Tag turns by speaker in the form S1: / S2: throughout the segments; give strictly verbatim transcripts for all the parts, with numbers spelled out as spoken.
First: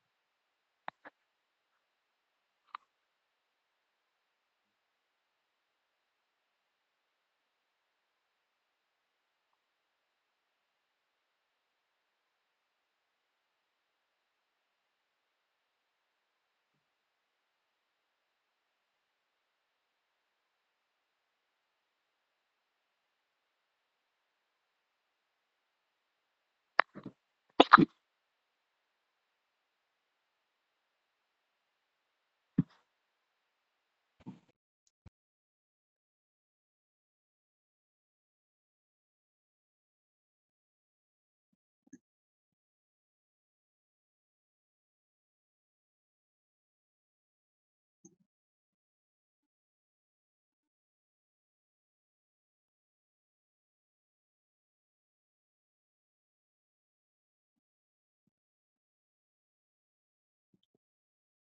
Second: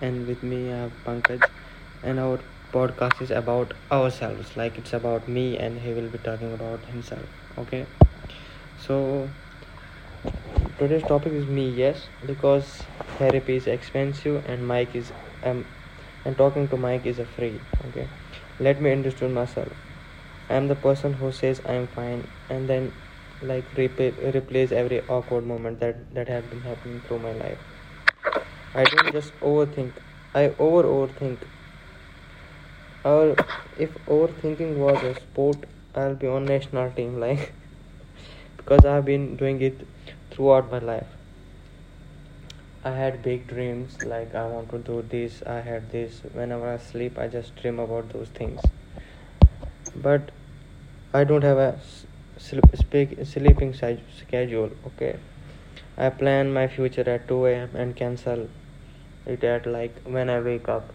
S1: and with me I have Pankaj, and our podcast is about ourselves. Like, it's about me, and he will be talking about himself. Okay, so today's topic is me, yes, because therapy is expensive and Mike is um and talking to Mike is a free. Okay. Let me understand myself. I am the person who says I am fine and then, like, replay, replays every awkward moment that that have been happening through my life. I don't just overthink. I over overthink. Or if overthinking was a sport, I'll be on national team, like because I've been doing it throughout my life. I had big dreams, like I want to do this, I had this. Whenever I sleep, I just dream about those things. But I don't have a sleep, speak, sleeping si- schedule, okay? I plan my future at two a m and cancel it at, like, when I wake up.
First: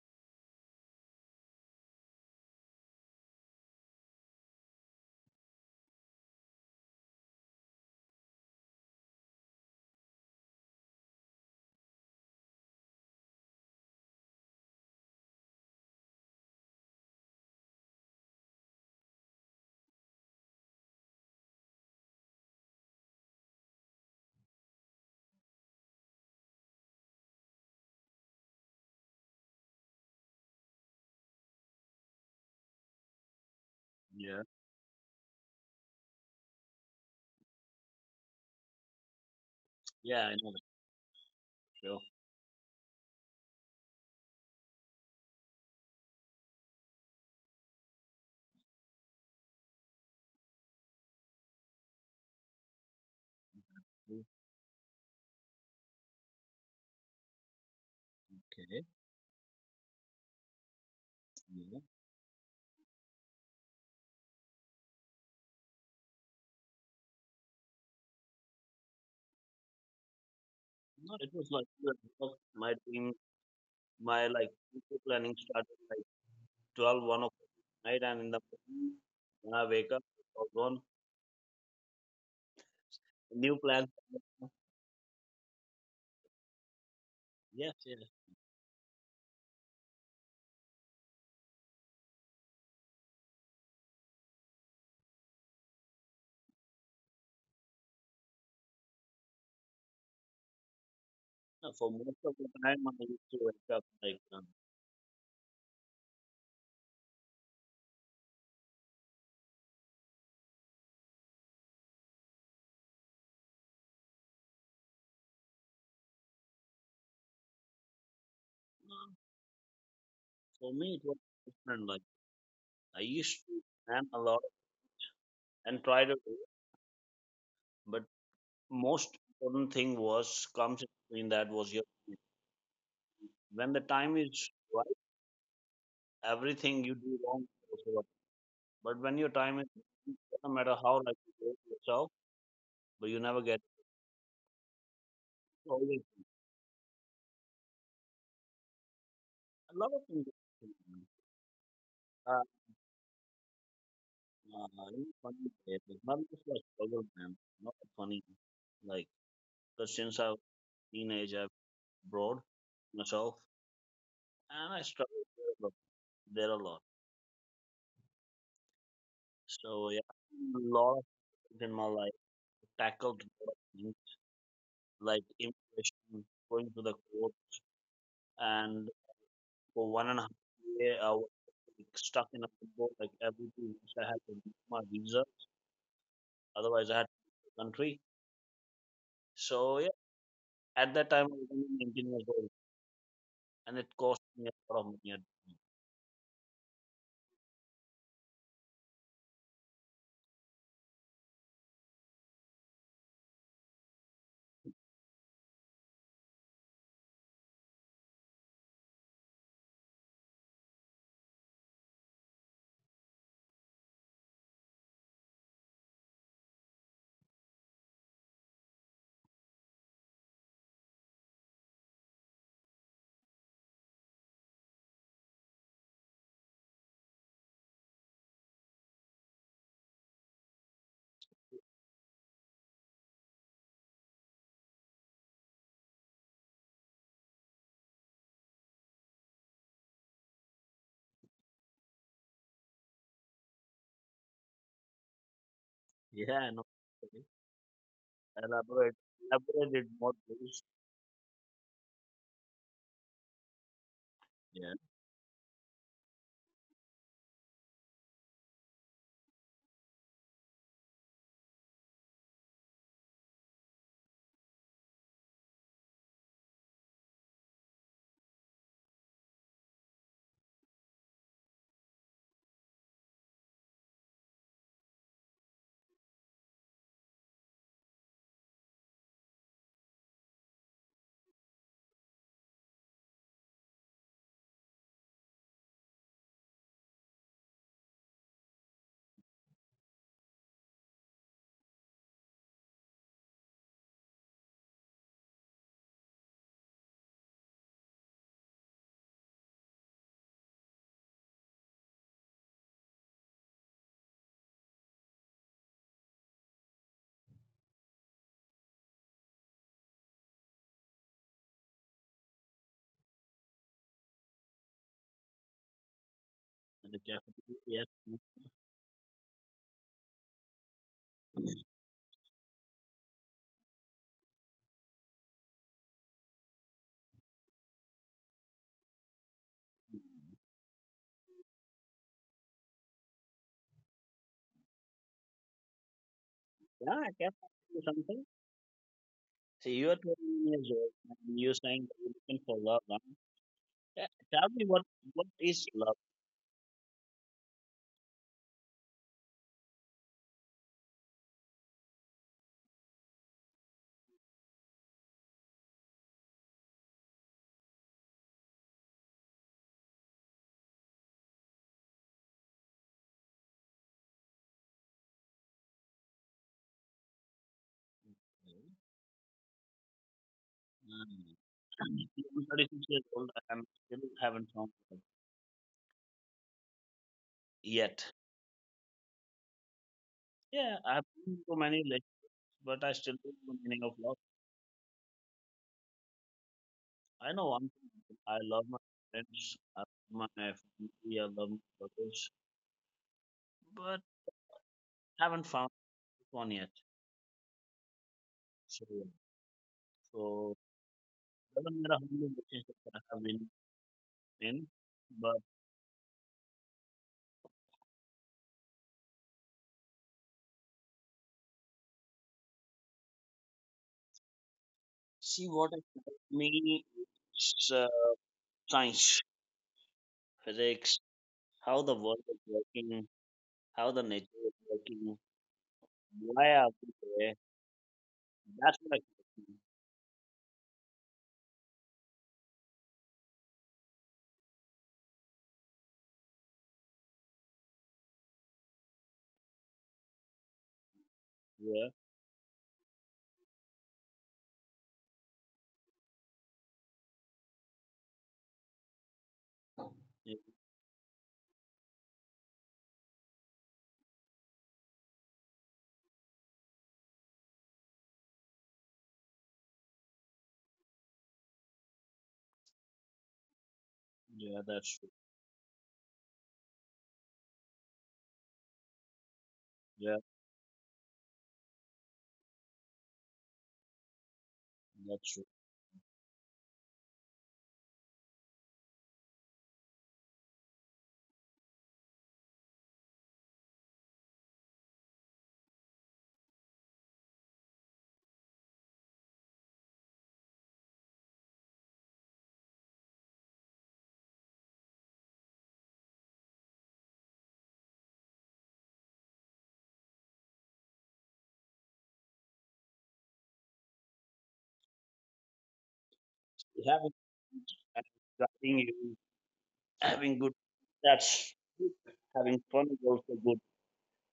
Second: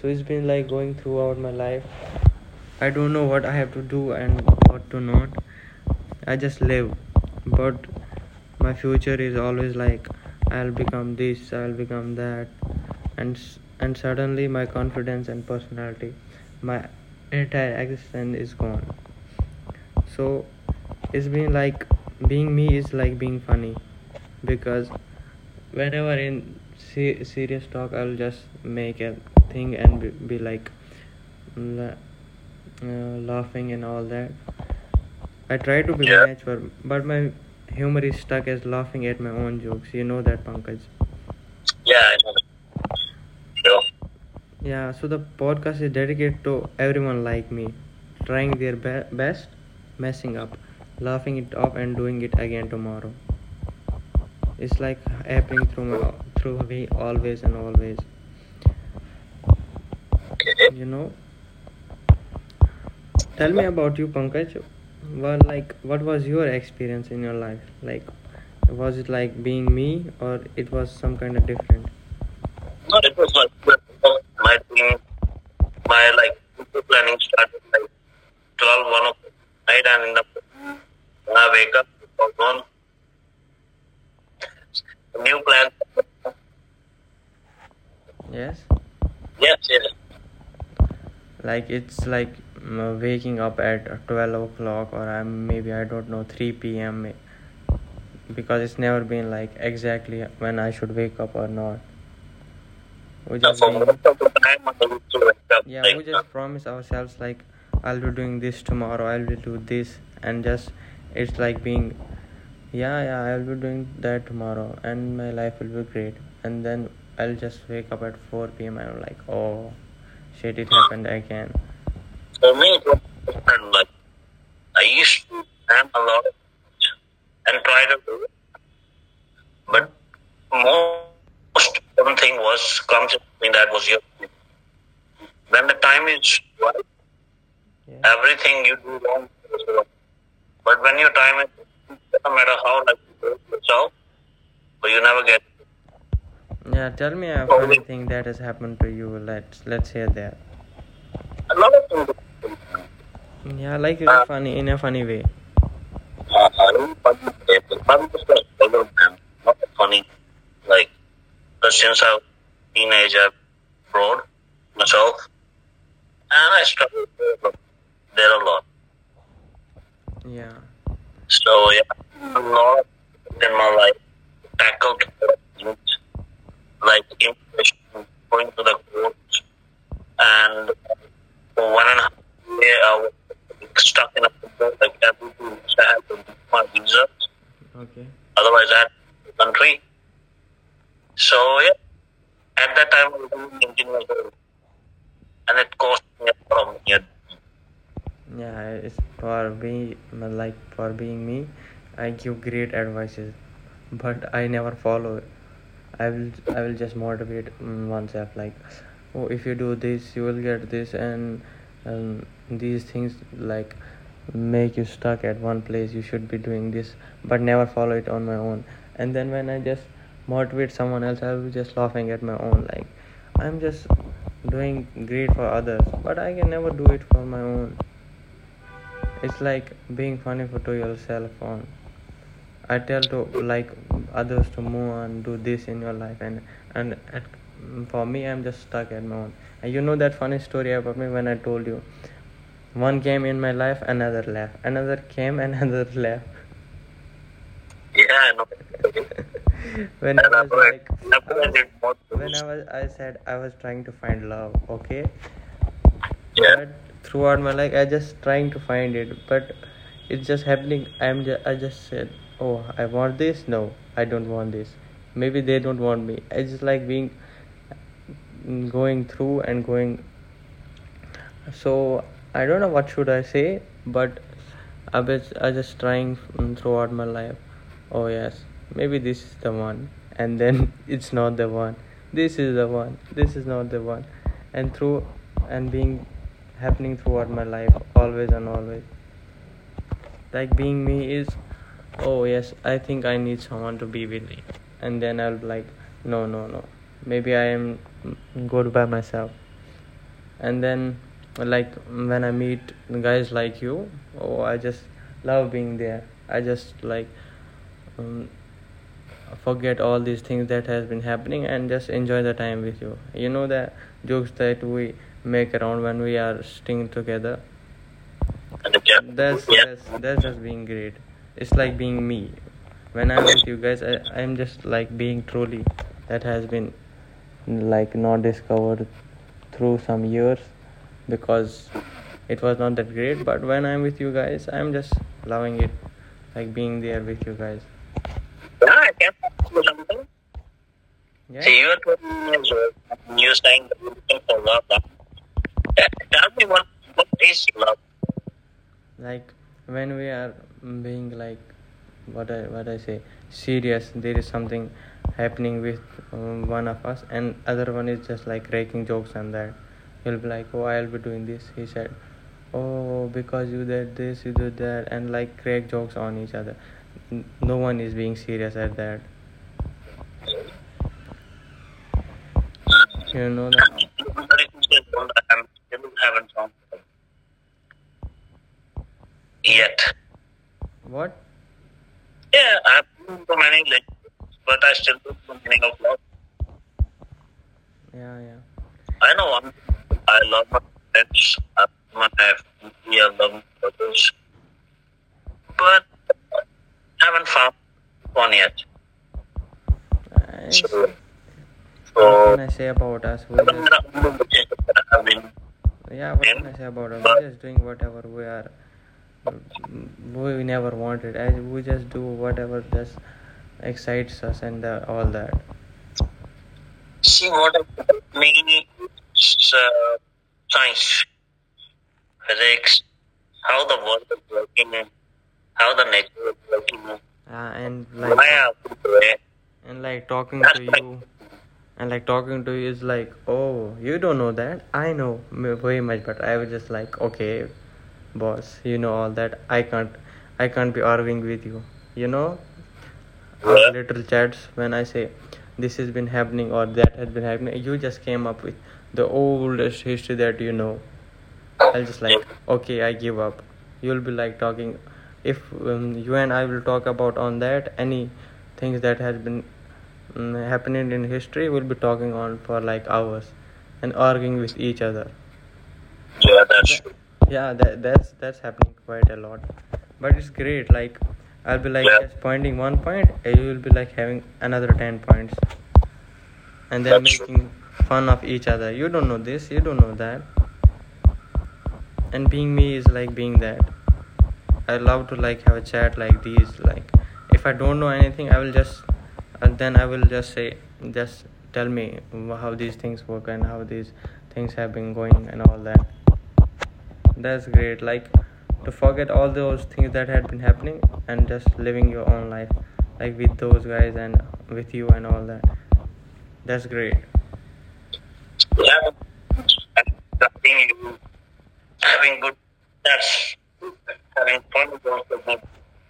S1: So it's been like going throughout my life. I don't know what I have to do and what to not. I just live, but my future is always like I'll become this, I'll become that, and and suddenly my confidence and personality, my entire existence is gone. So it's been like being me is like being funny, because whenever in se- serious talk I'll just make a thing and be, be like la- uh, laughing and all that. I
S2: Yeah.
S1: try to be, yeah, natural, but my humor is stuck as laughing at my own jokes. You know that, Pankaj.
S2: Yeah, I know
S1: Yeah,
S2: that
S1: I know that.
S2: show.
S1: Sure. Yeah, so the podcast is dedicated to everyone like me, trying their be- best, messing up, laughing it off, and doing it again tomorrow. It's like happening through my through me always and always.
S2: Okay.
S1: You know,
S2: Yeah.
S1: tell me about you, Pankaj. Well, like, what was your experience in your life? Like, was it like being me, or it was some kind of different?
S2: No, it
S1: No,
S2: was
S1: it
S2: like
S1: was not different.
S2: because my
S1: My
S2: dream,
S1: thing,
S2: my like
S1: my
S2: future planning
S1: like planning
S2: started like
S1: started like
S2: twelve, one 1
S1: twelve, one
S2: o'clock
S1: o'clock
S2: at night, and in
S1: night,
S2: the
S1: and in the
S2: morning when I
S1: when
S2: wake
S1: I
S2: up,
S1: wake up,
S2: or
S1: it
S2: gone
S1: was
S2: new
S1: on new
S2: plans.
S1: plan. Yes.
S2: Yes, yes.
S1: Yes, yes. Like it's like mm, waking up at twelve o'clock, or I'm, maybe I don't know three p m because it's never been like exactly when I should wake up or not.
S2: No,
S1: We
S2: for
S1: just
S2: most
S1: been,
S2: of the time, I used to wake up like
S1: yeah,
S2: um,
S1: we just Yeah, promise ourselves like I'll be doing this tomorrow, I'll be do this, and just it's like being, yeah, yeah, I'll be doing that tomorrow, and my life will be great. And then I'll just wake up at four p m and I'm like, oh, shit,
S2: uh,
S1: it happened again.
S2: for me
S1: For
S2: it
S1: me,
S2: was
S1: it was
S2: different. Like
S1: different. Like
S2: I
S1: I
S2: used to
S1: used to
S2: plan a
S1: plan a
S2: lot
S1: lot
S2: and try
S1: and
S2: to do
S1: try to
S2: it,
S1: do,
S2: but
S1: but
S2: most important thing
S1: most
S2: was
S1: everything
S2: comes in
S1: was
S2: between that
S1: comes
S2: was your
S1: in that was your.
S2: when the
S1: When
S2: time
S1: the
S2: is
S1: time is
S2: right.
S1: right, yeah,
S2: Everything you
S1: everything
S2: do
S1: you do
S2: wrong.
S1: wrong
S2: Is over.
S1: is wrong.
S2: But when
S1: But
S2: your
S1: when your
S2: time is,
S1: time is
S2: no
S1: right,
S2: matter
S1: no
S2: how
S1: matter
S2: like
S1: how
S2: you
S1: like
S2: do it
S1: you do
S2: yourself,
S1: yourself,
S2: but you
S1: but
S2: never
S1: you
S2: get
S1: never
S2: it.
S1: get. Yeah. Tell me a,
S2: Always
S1: oh, funny thing that has happened to you. Let's let's hear that.
S2: a lot of
S1: A lot
S2: things.
S1: of things.
S2: happen.
S1: Yeah,
S2: Uh, uh,
S1: like, Uh, funny in a funny way.
S2: you know,
S1: Uh, I don't know,
S2: funny
S1: but
S2: way, but my life was struggle, man. Not funny.
S1: it's funny.
S2: Like,
S1: Like
S2: because since
S1: But
S2: I was
S1: since I was a
S2: teenage, I've
S1: teenager,
S2: abroad
S1: abroad
S2: myself,
S1: myself,
S2: and I
S1: and I
S2: struggled there
S1: struggled
S2: a lot. There a
S1: there
S2: lot.
S1: a lot. Yeah.
S2: So yeah,
S1: So
S2: a
S1: yeah, a
S2: lot of
S1: lot
S2: things in my
S1: in
S2: life
S1: my life
S2: tackled a
S1: tackled
S2: lot of things, like
S1: like immigration,
S2: immigration, going to
S1: going
S2: the
S1: to the
S2: court,
S1: courts,
S2: and
S1: and
S2: for one
S1: for
S2: and a
S1: one
S2: half
S1: and a half
S2: year. I
S1: year
S2: was
S1: I was
S2: like, stuck in a
S1: stuck in a
S2: limbo, like
S1: prison, like
S2: every two
S1: every two
S2: weeks I
S1: weeks
S2: had
S1: I
S2: to
S1: had
S2: get
S1: to get
S2: my
S1: my
S2: visa,
S1: visa. Okay.
S2: otherwise I had to
S1: Otherwise, I had to
S2: leave the
S1: leave the
S2: country.
S1: country.
S2: So
S1: So
S2: yeah,
S1: yeah,
S2: at that
S1: at
S2: time I
S1: that
S2: was
S1: time I
S2: only
S1: was doing
S2: nineteen years old,
S1: engineering,
S2: and it
S1: and it
S2: cost
S1: cost
S2: me a
S1: me
S2: lot of money.
S1: from
S2: At the
S1: it.
S2: time.
S1: Yeah, it's for being like for being me. I give great advices, but I never follow it. I will I will just motivate, mm, oneself like, oh, if you do this, you will get this, and, um, these things like make you stuck at one place. You should be doing this, but never follow it on my own. And then when I just motivate someone else, I will be just laughing at my own, like, I'm just doing great for others, but I can never do it for my own. It's like being funny for to yourself on. I tell to, like, others to move on, do this in your life, and and at, for me, I'm just stuck at my own. And you know that funny story about me when I told you, one came in my life, another left, another came, another left.
S2: Yeah,
S1: Yeah,
S2: I know.
S1: I know.
S2: Okay.
S1: when and I
S2: Elaborate,
S1: was like, I
S2: elaborate it more,
S1: was-
S2: please.
S1: when I was, I said I was trying to find love. Okay,
S2: Yeah,
S1: yeah, but throughout my life I just trying to find it, but it's just happening. I'm just i just said, oh, I want this, no I don't want this, maybe they don't want me. It's just like being going through and going. So I don't know what should I say, but I was I just trying, mm, throughout my life. Oh yes, maybe this is the one, and then it's not the one. This is the one. This is not the one, and through and being happening throughout my life, always and always. Like being me is, oh yes, I think I need someone to be with me, and then I'll be like, no, no, no, maybe I am, mm, good by myself. And then like when I meet guys like you, oh, I just love being there. I just like, um, forget all these things that has been happening and just enjoy the time with you. You know the jokes that we make around when we are staying together.
S2: and the cafeteria. Yes,
S1: that's
S2: yes.
S1: that's that's just being great. It's like being me. When I'm with you guys, I, I'm just like being truly that has been like not discovered through some years because it was not that great. But when I'm with you guys, I'm just loving it, like being there with you guys.
S2: Yeah, I can
S1: Yeah.
S2: ask you something. See,
S1: Yeah.
S2: you are
S1: See, you are
S2: twenty-one
S1: twelve
S2: years old,
S1: years
S2: and you're
S1: old. You
S2: saying that
S1: saying
S2: you're
S1: that
S2: looking for
S1: you for
S2: love. Huh?
S1: love. Tell
S2: Yeah, tell me what
S1: me what,
S2: what
S1: what
S2: is
S1: is
S2: love?
S1: love? Like when we are being like what i what i say serious, there is something happening with, um, one of us, and other one is just like cracking jokes on that. He'll be like, oh, I'll be doing this. He said, oh, because you did this, you did that, and like crack jokes on each other. No one is being serious at that.
S2: Mm.
S1: You know
S2: I'm thirty-six
S1: that, I
S2: years
S1: still
S2: old. I'm still haven't found
S1: haven't found
S2: love
S1: one
S2: yet.
S1: yet. What?
S2: Yeah,
S1: Yeah,
S2: I've been
S1: I've
S2: to
S1: been to
S2: many
S1: many,
S2: lakes, but I
S1: but I
S2: still don't
S1: still
S2: know
S1: don't
S2: the
S1: know
S2: meaning
S1: the
S2: of
S1: meaning
S2: love.
S1: of love. Yeah, yeah.
S2: I know
S1: I
S2: one
S1: know, I'm,
S2: thing. I
S1: I
S2: love my
S1: love my
S2: friends.
S1: pets,
S2: I
S1: I love
S2: love my
S1: my
S2: family. I
S1: family,
S2: love
S1: I
S2: my
S1: love my
S2: brothers,
S1: brothers,
S2: but
S1: but
S2: haven't
S1: I haven't
S2: found
S1: found
S2: this one yet.
S1: one yet.
S2: So,
S1: It's,
S2: yeah.
S1: So,
S2: So
S1: so, what can so I say about us? We
S2: doesn't
S1: just,
S2: matter how many relationships
S1: i
S2: I have been
S1: mean, yeah,
S2: in,
S1: what can I say about
S2: but
S1: us? We're just doing whatever we are. We never wanted. We just do whatever just excites us and uh all that.
S2: see
S1: See
S2: what
S1: what
S2: excites
S1: I
S2: me
S1: mean
S2: is uh,
S1: is, uh,
S2: science,
S1: science,
S2: physics,
S1: physics,
S2: how the
S1: how the
S2: world is
S1: world is
S2: working,
S1: working, and
S2: how the
S1: how the
S2: nature
S1: nature.
S2: is working.
S1: Uh, and like,
S2: Wow,
S1: why,
S2: okay.
S1: and like
S2: That's
S1: talking.
S2: what
S1: That's
S2: I
S1: to you,
S2: think.
S1: and like talking to you is like, oh, you don't know that, I know very much, but I was just like, okay, boss, you know all that, I can't, i can't be arguing with you, you know.
S2: Yeah,
S1: Our, yeah, little chats when I say this has been happening or that has been happening, you just came up with the oldest history that you know. I'll
S2: yeah,
S1: just like, okay, I give up. You'll be like talking, if, um, you and I will talk about on that any things that has been, um, happening in history, we'll be talking on for like hours, and arguing with each other.
S2: yeah,
S1: Yeah,
S2: that's true.
S1: that's true. Yeah, that that's that's happening quite a lot, but it's great. Like I'll be
S2: Yeah,
S1: like, yeah, just pointing one point, and you will be like having another ten points, and
S2: that's true.
S1: then, that's true, making true fun of each other. You don't know this, you don't know that, and being me is like being that. I love to like have a chat like these. Like if I don't know anything, I will just and then I will just say, just tell me how these things work and how these things have been going and all that. That's great. Like to forget all those things that had been happening and just living your own life, like with those guys and with you and all that. That's great.
S2: Having
S1: Yeah.
S2: having you having good
S1: Having good,
S2: that's good. Having
S1: having
S2: fun is
S1: fun.
S2: also good.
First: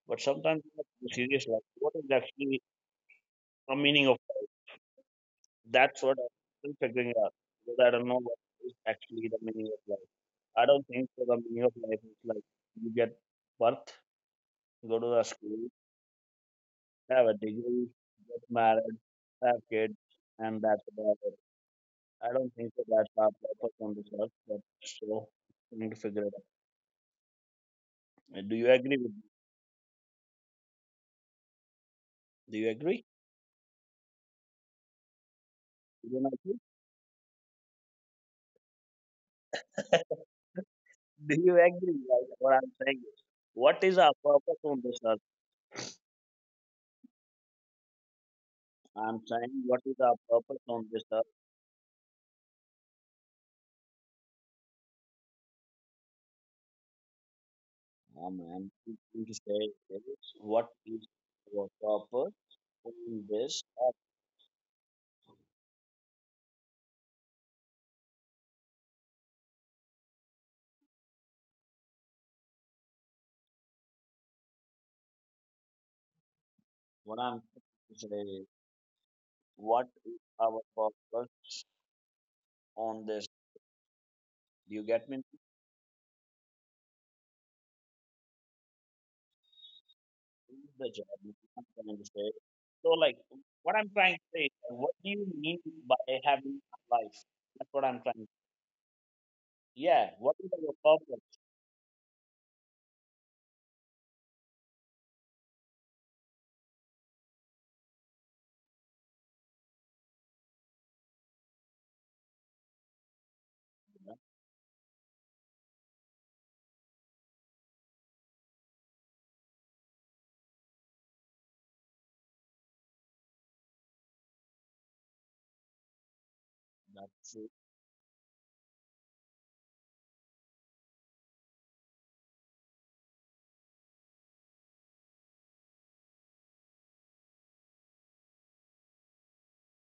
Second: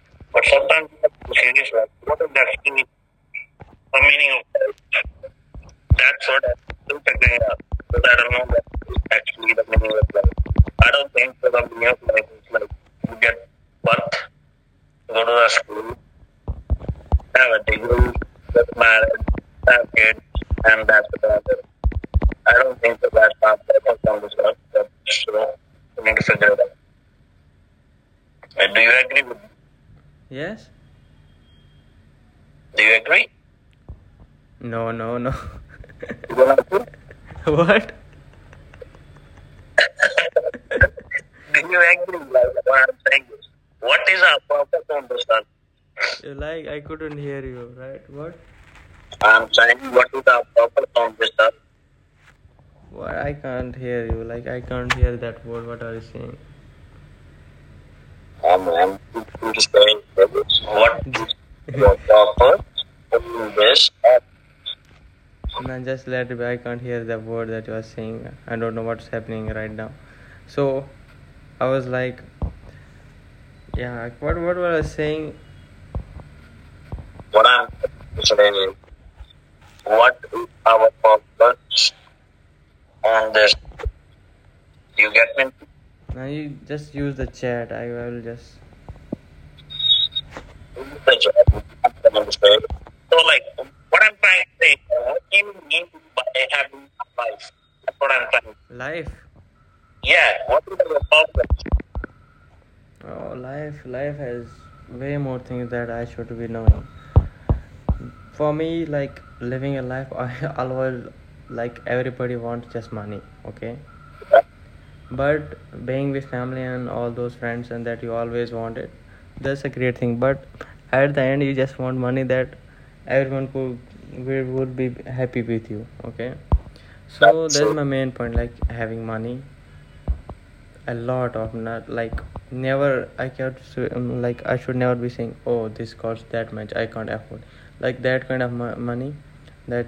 S2: But
S1: But
S2: sometimes you have
S1: sometimes
S2: to
S1: you
S2: be
S1: have to be
S2: serious like
S1: serious, right?
S2: what is
S1: What is
S2: actually
S1: that?
S2: the
S1: The
S2: meaning of
S1: meaning of
S2: life?
S1: life.
S2: That's what
S1: That's
S2: I'm
S1: what I'm
S2: still
S1: still
S2: figuring out.
S1: figuring out.
S2: Because I don't
S1: Because I
S2: know
S1: don't
S2: what
S1: know what
S2: is
S1: is
S2: actually the
S1: actually the
S2: meaning of
S1: meaning of
S2: life.
S1: life.
S2: I don't
S1: I
S2: think
S1: don't
S2: so the
S1: think that the
S2: meaning of
S1: meaning of
S2: life is
S1: life
S2: like
S1: is like
S2: you get birth,
S1: work,
S2: you go to
S1: go
S2: the
S1: to the
S2: school,
S1: school,
S2: have a
S1: have a
S2: degree,
S1: degree,
S2: get
S1: get
S2: married,
S1: married,
S2: have
S1: have
S2: kids,
S1: kids,
S2: and that's
S1: and that's
S2: about it.
S1: about it.
S2: I don't
S1: I
S2: think
S1: don't
S2: so
S1: think
S2: that's
S1: that
S2: our
S1: that's not
S2: purpose
S1: that
S2: on
S1: much
S2: this
S1: on
S2: earth,
S1: this earth.
S2: but
S1: That's
S2: so
S1: wrong.
S2: we need to
S1: We need to
S2: figure it
S1: figure it out.
S2: out. Uh, Do
S1: Uh,
S2: you
S1: Do you
S2: agree with
S1: agree
S2: me?
S1: with me? Yes?
S2: Do you
S1: Do you
S2: agree?
S1: agree? No, no, no.
S2: You don't
S1: You
S2: agree?
S1: don't agree? What?
S2: Do you agree like
S1: Like
S2: what I'm
S1: what I'm
S2: saying? Is,
S1: saying. Is,
S2: what is
S1: What
S2: our
S1: is a
S2: purpose
S1: proper
S2: on this earth?
S1: conversation? Like I couldn't hear you, right? What?
S2: I'm
S1: I'm
S2: saying
S1: saying
S2: what is
S1: what
S2: our
S1: is a
S2: purpose
S1: proper
S2: on this earth?
S1: conversation? What? I can't hear you. Like I can't hear that word. What are you saying?
S2: Um,
S1: I'm,
S2: I'm
S1: I'm,
S2: trying to
S1: I'm
S2: say
S1: just saying
S2: is what is
S1: what is
S2: our
S1: a
S2: purpose
S1: proper
S2: on this earth?
S1: conversation? Man, just let it be. I can't hear the word that you are saying. I don't know what's happening right now. So I was like, yeah. What? What were I saying?
S2: What I'm
S1: What I'm
S2: trying to say is
S1: saying is
S2: what
S1: what
S2: is our
S1: our
S2: purpose
S1: problems
S2: on this?
S1: and this?
S2: Do you get
S1: You
S2: me?
S1: get me? Now you just use the chat. I will just. Use
S2: The job.
S1: the
S2: I'm trying to say.
S1: chat.
S2: So,
S1: So
S2: like,
S1: like,
S2: what I'm
S1: what I'm
S2: trying to
S1: trying
S2: say
S1: to
S2: is,
S1: say,
S2: like, what do
S1: what
S2: you
S1: do you
S2: mean
S1: mean
S2: by
S1: by
S2: having a
S1: having
S2: life?
S1: life?
S2: That's what
S1: That's
S2: I'm
S1: what I'm
S2: trying to.
S1: trying. To say. Life.
S2: Yeah,
S1: Yeah,
S2: what is
S1: what
S2: your
S1: is the
S2: purpose?
S1: problem? Oh, life. Life has way more things that I should be knowing. For me like living a life I always like everybody wants just money. Okay.
S2: You know?
S1: But being with family and all those friends and that you always wanted, that's a great thing, but at the end you just want money that everyone could we would be happy with you. Okay.
S2: That's
S1: So
S2: it.
S1: that's my main point, like having money, a lot of not like never I can't um, like I should never be saying oh this costs that much, I can't afford like that kind of money that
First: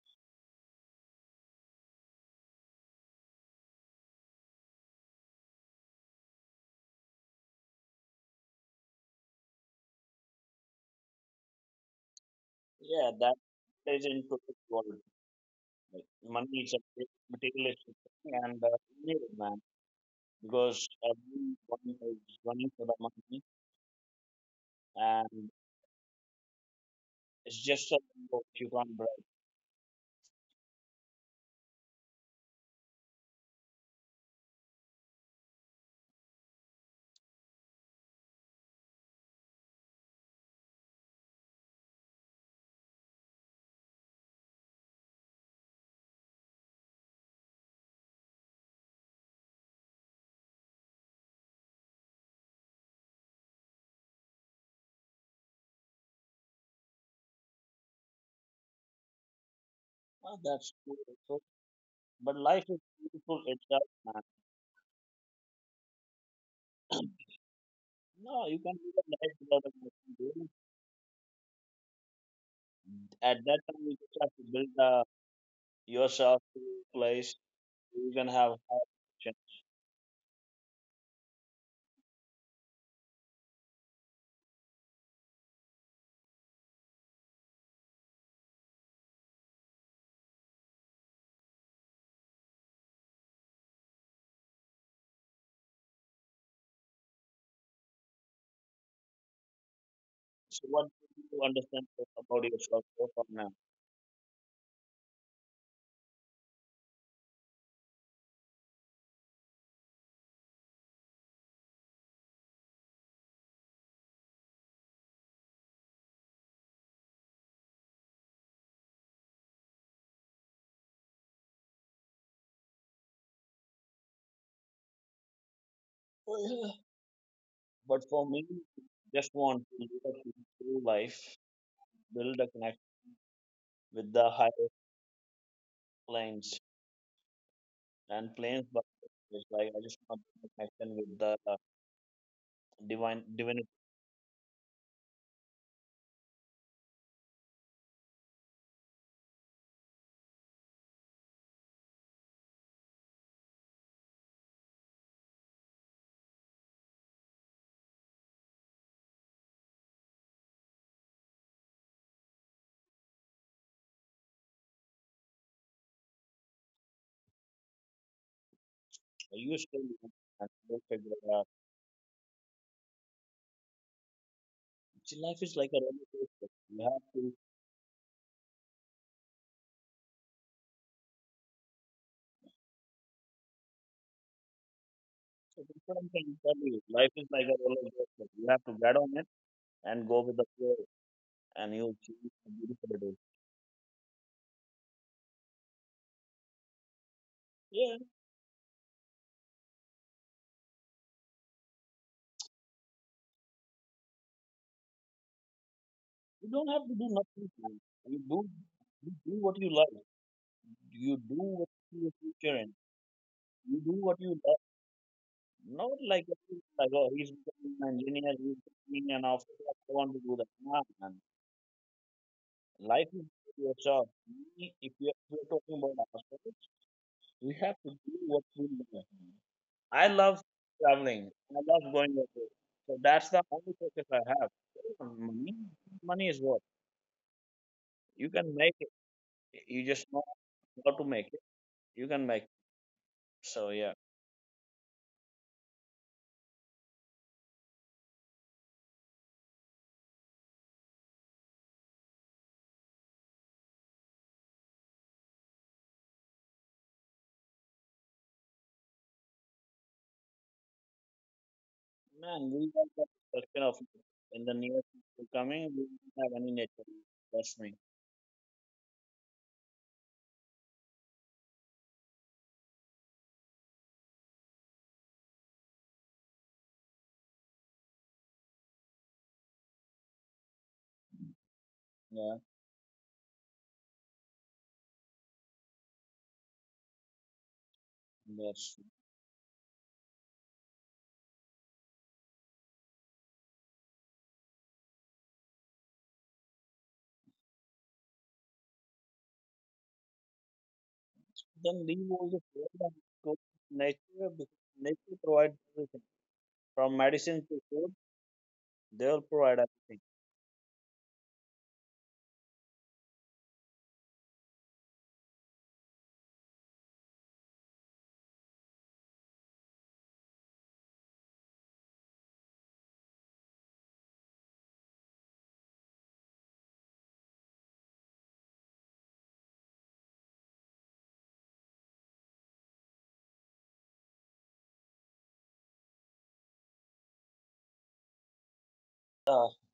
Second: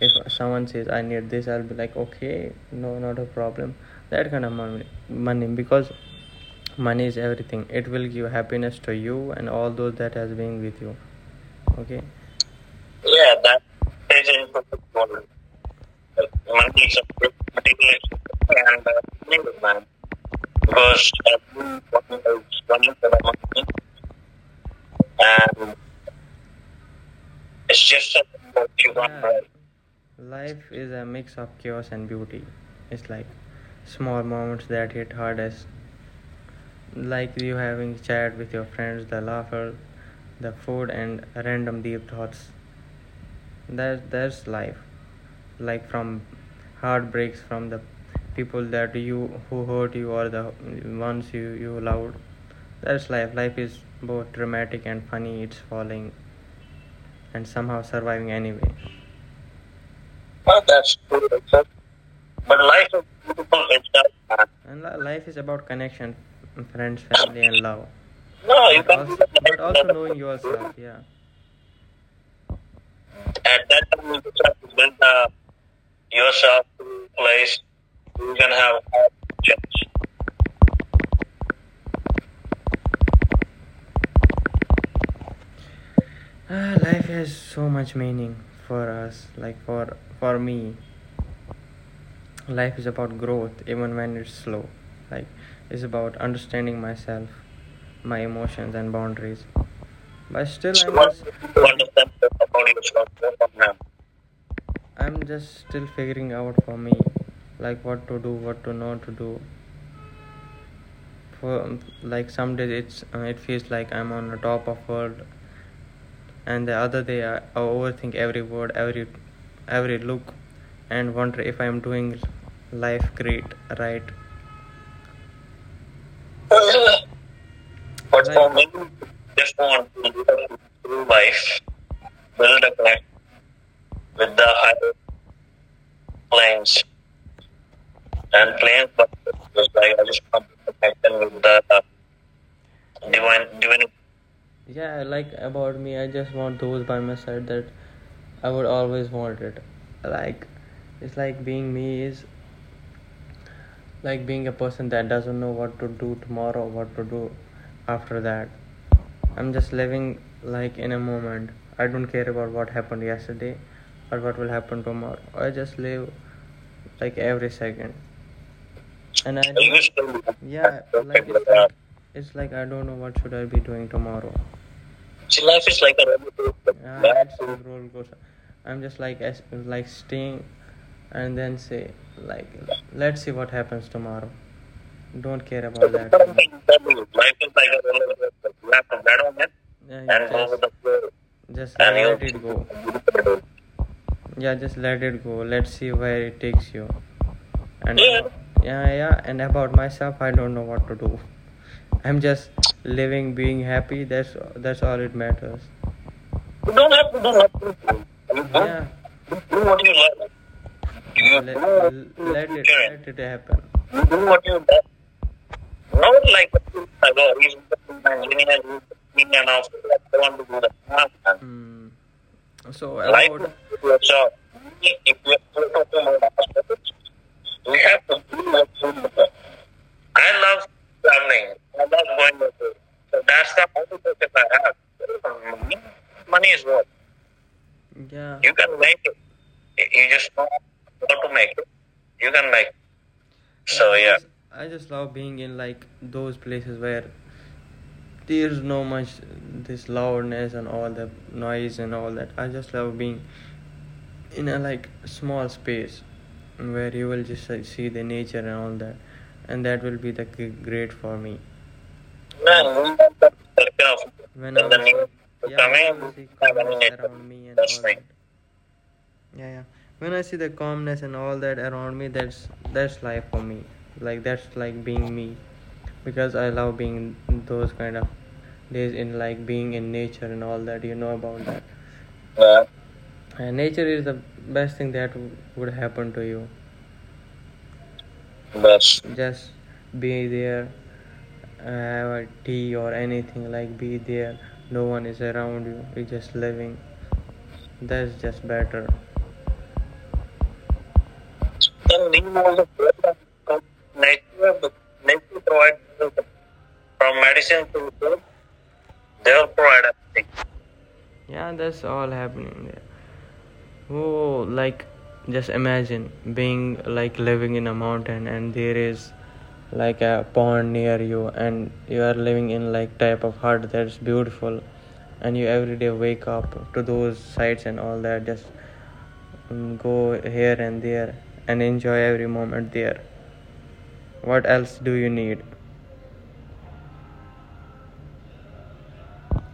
S1: if someone says I need this, I'll be like okay, no, not a problem. That kind of money money because money is everything. It will give happiness to you and all those that has been with you. Okay.
S2: Yeah,
S1: Yeah,
S2: that
S1: that
S2: is
S1: is
S2: into this world.
S1: important.
S2: Like, money is a
S1: Money is
S2: big
S1: a good
S2: materialistic
S1: material,
S2: thing, and uh,
S1: and
S2: need it, man,
S1: uh,
S2: because
S1: because everyone
S2: everyone is
S1: is
S2: running for the
S1: running for the
S2: money,
S1: money,
S2: and
S1: and
S2: it's
S1: it's
S2: just a
S1: just a
S2: what you
S1: what you
S2: can't
S1: want.
S2: break.
S1: Yeah. Right. Life is a mix of chaos and beauty. It's like small moments that hit hardest, like you having chat with your friends, the laughter, the food, and random deep thoughts. That, that's life. Like from heartbreaks from the people that you who hurt you or the ones you you loved, that's life. Life is both dramatic and funny. It's falling and somehow surviving anyway.
S2: Oh,
S1: Well,
S2: that's
S1: that's
S2: cool.
S1: true,
S2: So,
S1: sir.
S2: but
S1: But
S2: life is
S1: life is
S2: beautiful
S1: beautiful
S2: itself,
S1: itself, and life is about connection, friends,
S2: man.
S1: family, and love.
S2: No, you
S1: No,
S2: can
S1: you but
S2: live a
S1: also,
S2: life
S1: but
S2: without a
S1: also knowing
S2: money.
S1: yourself, yeah.
S2: At that
S1: At
S2: time,
S1: that
S2: you
S1: time,
S2: just
S1: you
S2: have to
S1: just
S2: build
S1: to build
S2: uh,
S1: uh,
S2: yourself to
S1: yourself to
S2: a
S1: a
S2: place
S1: place
S2: where you can
S1: you can
S2: have
S1: have
S2: high attention.
S1: a chance. Ah, life has so much meaning for us. Like for for me, life is about growth, even when it's slow. Like it's about understanding myself, my emotions and boundaries. But
S2: So,
S1: still,
S2: what do you
S1: I'm
S2: understand about yourself so far
S1: just,
S2: now?
S1: I'm just still figuring out for me, like what to do, what to not to do. For like some days, it's uh, it feels like I'm on the top of world, and the other day I, I overthink every word, every every look, and wonder if I am doing life great, right.
S2: Oh, yeah. But for
S1: But
S2: me,
S1: for me,
S2: just want
S1: just
S2: to live
S1: want
S2: a
S1: to live a
S2: peaceful life,
S1: full life,
S2: build a
S1: build
S2: connection
S1: a plan
S2: with the
S1: with the
S2: higher
S1: higher
S2: planes
S1: plans
S2: and planes.
S1: and
S2: But
S1: plans, but
S2: it's like I just
S1: like
S2: want
S1: I just
S2: to
S1: want
S2: connection
S1: to
S2: with the
S1: connection
S2: uh,
S1: with the
S2: divine
S1: divine,
S2: divinity.
S1: divine. Yeah, like about me, I just want those by my side that I would always want it. Like, it's like being me is like being a person that doesn't know what to do tomorrow, what to do after that. I'm just living like in a moment. I don't care about what happened yesterday or what will happen tomorrow. I just live like every second,
S2: I
S1: and I
S2: used to live and
S1: don't,
S2: still
S1: yeah
S2: figure it out.
S1: like it's like, it's like I don't know what should I be doing tomorrow.
S2: See, life is
S1: See,
S2: like a
S1: life
S2: roller
S1: is like a
S2: coaster.
S1: roller
S2: You
S1: coaster.
S2: have to.
S1: Yeah, it's a roller coaster. I'm just like like staying and then say like let's see what happens tomorrow. Don't
S2: So,
S1: care
S2: that's what
S1: about
S2: I'm
S1: that.
S2: trying to tell
S1: You
S2: you.
S1: have to
S2: Life is like a roller coaster. You have to get on
S1: bet on it
S2: and
S1: and
S2: go with
S1: yeah,
S2: the
S1: go with
S2: flow
S1: the flow.
S2: and
S1: Just,
S2: you'll
S1: let
S2: see a
S1: it go.
S2: beautiful day.
S1: Yeah, just let it go. Let's see where it takes you.
S2: Yeah,
S1: And yeah. About, yeah, yeah. And about myself, I don't know what to do. I'm just living, being happy. That's that's all it matters.
S2: you don't have to
S1: You
S2: do
S1: don't have to
S2: nothing.
S1: do
S2: Man. You
S1: nothing.
S2: do
S1: Yeah,
S2: you do what you
S1: do
S2: like.
S1: what you like.
S2: You do what
S1: let, let
S2: you
S1: it
S2: future in.
S1: let it
S2: You
S1: happen.
S2: do what you
S1: Do what
S2: love.
S1: you like.
S2: Not like
S1: Not like
S2: like oh
S1: I
S2: he's
S1: go, he's
S2: becoming an
S1: my
S2: engineer,
S1: engineer,
S2: he's becoming an
S1: and an
S2: officer. I
S1: officer,
S2: want to
S1: I
S2: do
S1: want
S2: that.
S1: to do
S2: Nah, man.
S1: that. Mm. So
S2: Life is
S1: like about your
S2: yourself.
S1: job,
S2: We- If you're,
S1: if
S2: if
S1: we are
S2: you're talking about
S1: talking about
S2: ourselves,
S1: hospitals,
S2: we have
S1: we
S2: to
S1: have
S2: do
S1: to
S2: what
S1: do
S2: we
S1: what we
S2: love.
S1: do.
S2: I
S1: I
S2: love
S1: love
S2: traveling.
S1: traveling.
S2: I
S1: I
S2: love going
S1: love going.
S2: away.
S1: To,
S2: So
S1: So
S2: that's the
S1: that's
S2: only focus I
S1: if I
S2: have.
S1: have.
S2: Money, money is
S1: Money
S2: what
S1: is what
S2: you
S1: yeah,
S2: can
S1: you
S2: make.
S1: can make. It.
S2: You just
S1: You
S2: know
S1: just know
S2: how to
S1: how
S2: make
S1: to
S2: it.
S1: make it.
S2: You can
S1: You
S2: make
S1: can
S2: it.
S1: make. It.
S2: So
S1: So
S2: yeah,
S1: I yeah. I just- I just love being in like those places where there's no much this loudness and all the noise and all that. I just love being in a like small space where you will just like, see the nature and all that, and that will be the great for me.
S2: man, we got
S1: No,
S2: the question of in the
S1: when I
S2: near
S1: was,
S2: future
S1: yeah,
S2: coming. We
S1: I will
S2: don't have any nature.
S1: around me and
S2: That's
S1: all
S2: me.
S1: that. Yeah yeah When I see the calmness and all that around me, that's that's life for me. Like that's like being me because I love being in those kind of days in like being in nature and all that. You know about that.
S2: Yeah,
S1: Yeah, and nature is the best thing that w- would happen to you.
S2: yes.
S1: Best. Just be there, have a tea or anything, like be there, no one is around you, you're just living. That's just better.
S2: Then leave
S1: Then Lee
S2: all the
S1: was
S2: food
S1: a
S2: and
S1: brother
S2: go to
S1: from
S2: nature because
S1: nature,
S2: nature
S1: nature
S2: provides
S1: provides
S2: everything from
S1: from
S2: medicine to
S1: medicine
S2: food.
S1: to food,
S2: They will
S1: they will
S2: provide
S1: provide
S2: everything.
S1: everything. Yeah, that's all happening there. Oh, like just imagine being like living in a mountain and there is like a pond near you and you are living in like type of hut. That's beautiful. And you every day wake up to those sights and all that, just um, go here and there and enjoy every moment there. What else do you need?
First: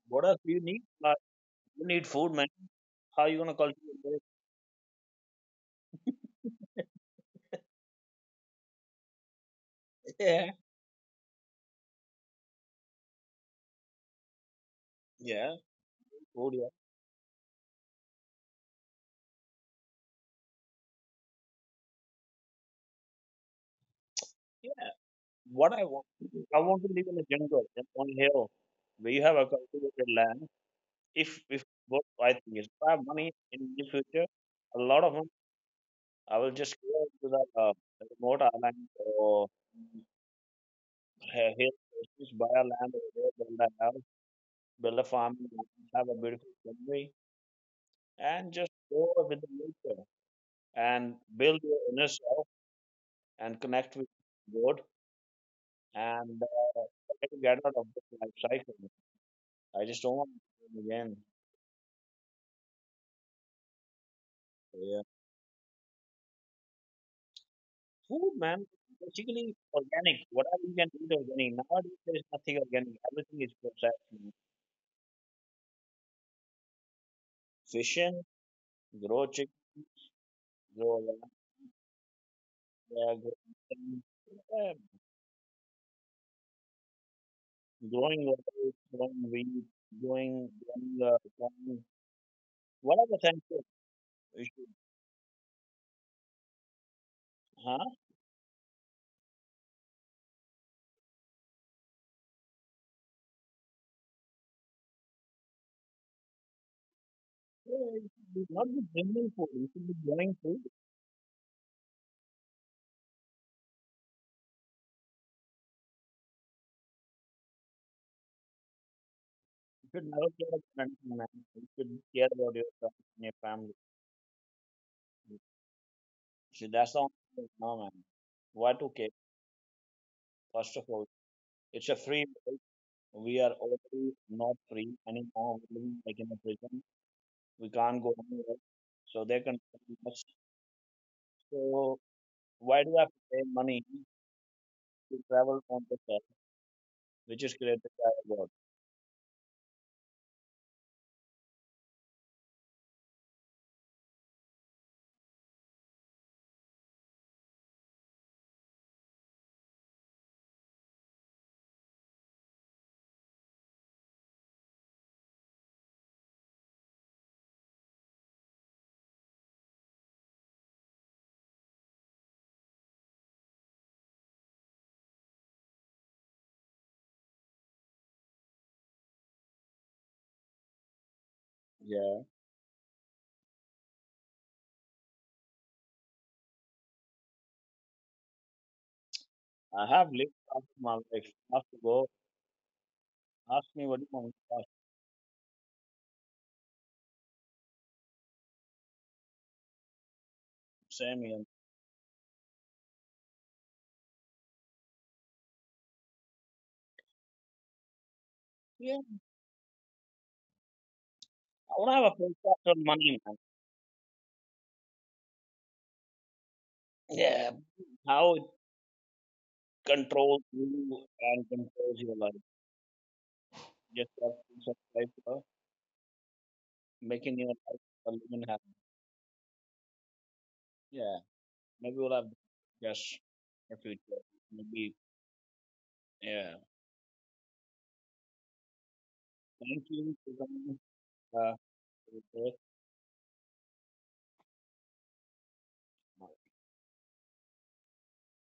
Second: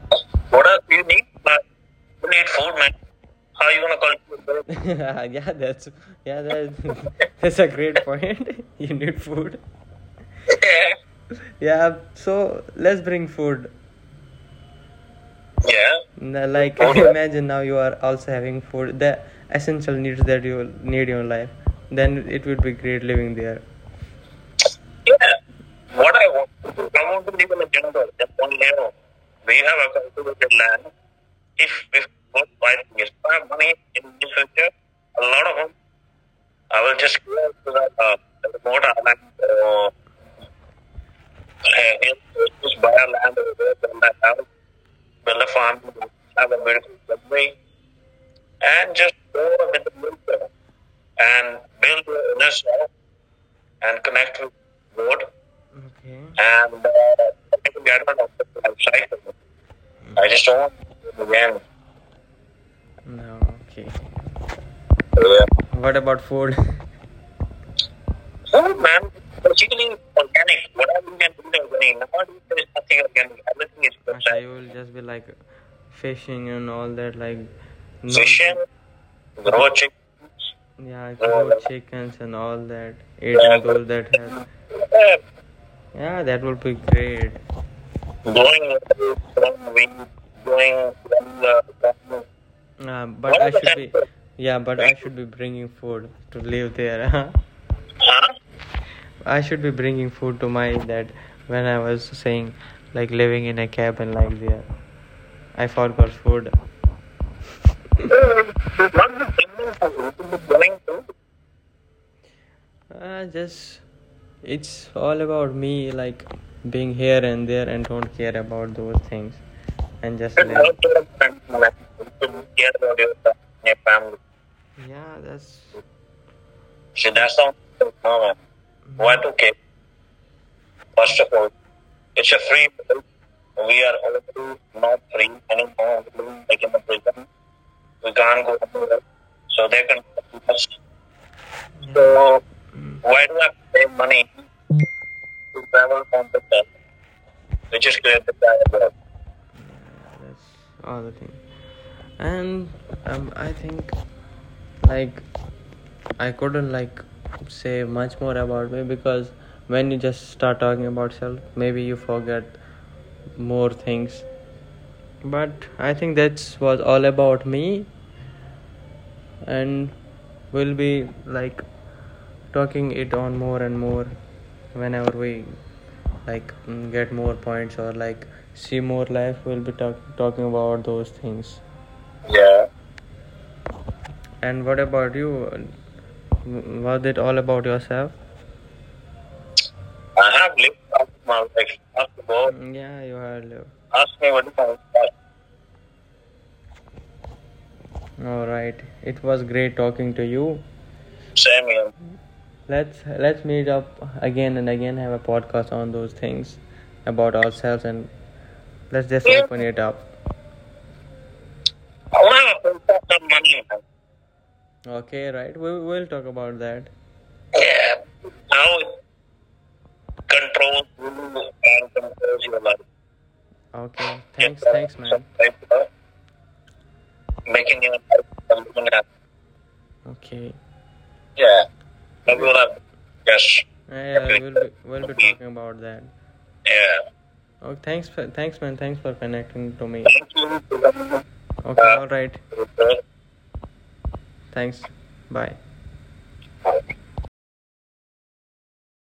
S2: What else do you
S1: What
S2: need?
S1: else do you
S2: Uh,
S1: need? Man?
S2: you need
S1: You
S2: food, man.
S1: need food, man.
S2: How you gonna
S1: How are you
S2: cultivate?
S1: gonna call people? Yeah, that's yeah, that, that's a great point. You need food.
S2: Yeah,
S1: Yeah. Yeah, so let's bring food.
S2: yeah,
S1: Yeah.
S2: food.
S1: N-
S2: Yeah,
S1: Like okay. Imagine now you are also having food, the essential needs that you need in your life. Then it would be great living there.
S2: yeah.
S1: Yeah.
S2: What I
S1: What
S2: want,
S1: I want,
S2: I want
S1: I
S2: to live
S1: want
S2: in
S1: to
S2: a
S1: live in a
S2: jungle, in
S1: jungle.
S2: on a
S1: That's only
S2: hill
S1: hero.
S2: where you have
S1: We
S2: a
S1: have a
S2: cultivated
S1: cultivated
S2: land.
S1: land.
S2: If
S1: If
S2: if
S1: if
S2: what
S1: God
S2: I think is,
S1: buys
S2: if
S1: me,
S2: I have
S1: I
S2: money
S1: have money
S2: in
S1: in
S2: the
S1: the
S2: future,
S1: future,
S2: a lot
S1: a
S2: of
S1: lot
S2: them
S1: of them,
S2: I will
S1: I
S2: just
S1: will just
S2: go
S1: go
S2: to the
S1: to that
S2: uh,
S1: uh,
S2: remote
S1: remote
S2: island
S1: island
S2: or
S1: or
S2: he- hill
S1: uh,
S2: stations, buy
S1: just
S2: a
S1: buy a
S2: land over
S1: land over
S2: there,
S1: there,
S2: build a
S1: build
S2: house,
S1: a house,
S2: build a
S1: build a
S2: farm,
S1: farm,
S2: have a
S1: have a
S2: beautiful
S1: beautiful
S2: family,
S1: family,
S2: and just
S1: and just
S2: go
S1: go
S2: with the nature
S1: there
S2: and
S1: and
S2: build your
S1: uh,
S2: inner
S1: inner
S2: self
S1: self
S2: and
S1: and
S2: connect with
S1: connect with
S2: God
S1: God. Okay.
S2: and
S1: And uh,
S2: uh, try
S1: I
S2: to get
S1: think
S2: out
S1: that
S2: of
S1: was
S2: this life
S1: the life
S2: cycle.
S1: cycle.
S2: I just
S1: I
S2: don't
S1: just
S2: want
S1: don't want to
S2: to do it
S1: do it
S2: again.
S1: again. No, okay.
S2: Yeah.
S1: Yeah. What about food?
S2: Food,
S1: Food,
S2: man,
S1: man.
S2: basically
S1: Particularly
S2: organic.
S1: organic.
S2: Whatever you can
S1: Whatever
S2: eat
S1: you're
S2: organic.
S1: doing,
S2: Nowadays, there's
S1: there's
S2: nothing
S1: nothing
S2: organic.
S1: organic.
S2: Everything is processed.
S1: I will just be like fishing and all that, like no,
S2: Fishing,
S1: fishing,
S2: grow
S1: raw
S2: chick,
S1: chicken. Yeah,
S2: grow lamb,
S1: grow chickens and all that,
S2: yeah,
S1: eating
S2: grow
S1: yeah, those that
S2: chicken,
S1: have.
S2: yeah,
S1: Yeah. Yeah, that would be great. Going,
S2: growing
S1: going,
S2: water, growing wheat,
S1: going, going,
S2: growing,
S1: going,
S2: growing uh,
S1: going,
S2: corn,
S1: going. Um, but
S2: whatever
S1: what I
S2: thank
S1: should
S2: you.
S1: be, yeah,
S2: You
S1: but
S2: should,
S1: I should be bringing food to live there. Huh?
S2: huh?
S1: Huh? I should be bringing food to my dad when I was saying, like living in a cabin like there. I forgot food.
S2: Yeah,
S1: What's
S2: you should not be bringing food. You should be growing food.
S1: Uh, just, it's all about me, like being here and there, and don't care about those things,
S2: You
S1: and
S2: should
S1: just
S2: never care
S1: live.
S2: about anything, man. You should care about yourself and your family.
S1: Yeah, that's
S2: See,
S1: see,
S2: that's the only
S1: that's the
S2: thing,
S1: only
S2: no, man.
S1: problem.
S2: Why to
S1: Why
S2: care?
S1: to keep?
S2: First of
S1: First
S2: all,
S1: of all,
S2: it's a
S1: it's a
S2: free.
S1: free world.
S2: We are
S1: We are
S2: already
S1: all
S2: not
S1: not
S2: free
S1: free
S2: anymore. We're
S1: anymore.
S2: living like in a
S1: Like in
S2: prison.
S1: the
S2: We
S1: we
S2: can't go
S1: can't go
S2: anywhere.
S1: anywhere.
S2: So they
S1: So
S2: can
S1: they can
S2: us.
S1: us.
S2: So
S1: So
S2: why do I
S1: why
S2: have to
S1: do I have
S2: pay
S1: to pay
S2: money
S1: money
S2: to
S1: to
S2: travel on
S1: travel
S2: the
S1: from
S2: earth,
S1: the death?
S2: which is
S1: We
S2: created
S1: just create the
S2: by God?
S1: travel. That's all the thing. And um, I think like I couldn't like say much more about me because when you just start talking about self, maybe you forget more things. But I think that was all about me, and we'll be like talking it on more and more whenever we like mm, get more points or like see more life. We'll be talk- talking about those things.
S2: Yeah.
S1: Yeah. And what about you? Was it all about yourself?
S2: I have
S1: I
S2: lived
S1: have lived
S2: half
S1: out
S2: my life.
S1: my
S2: I
S1: life.
S2: have to
S1: Ask
S2: go.
S1: about, yeah, you are. Leo.
S2: Ask me
S1: Ask
S2: what do you
S1: me what
S2: want
S1: is my
S2: to
S1: life.
S2: ask.
S1: All right. It was great talking to you.
S2: Same here.
S1: Same here. Let's let's meet up again and again. Have a podcast on those things about ourselves and let's
S2: Yeah.
S1: just yeah, open it up.
S2: I want to
S1: I
S2: have a
S1: want to
S2: podcast on
S1: have a
S2: money, man.
S1: money. Okay, right. We we'll talk about that.
S2: Yeah.
S1: Yeah.
S2: How it
S1: How it
S2: controls
S1: controls
S2: you and
S1: and
S2: controls your
S1: controls
S2: life.
S1: your life. Okay.
S2: Just that
S1: Thanks, just, uh,
S2: piece of
S1: thanks, man.
S2: paper,
S1: uh,
S2: making your
S1: Making your
S2: life
S1: life
S2: a living hell.
S1: something happen. Okay.
S2: Yeah.
S1: Yeah.
S2: Maybe we'll
S1: That
S2: have
S1: will have.
S2: yes
S1: Yes.
S2: for
S1: Yeah,
S2: future.
S1: we'll be, we'll
S2: Maybe
S1: be talking about that.
S2: yeah.
S1: Yeah. Oh, thanks for thanks man. Thanks for connecting to
S2: Thank
S1: me.
S2: you for coming. Uh,
S1: Okay. All right.
S2: for this.
S1: Okay. Thanks. Bye.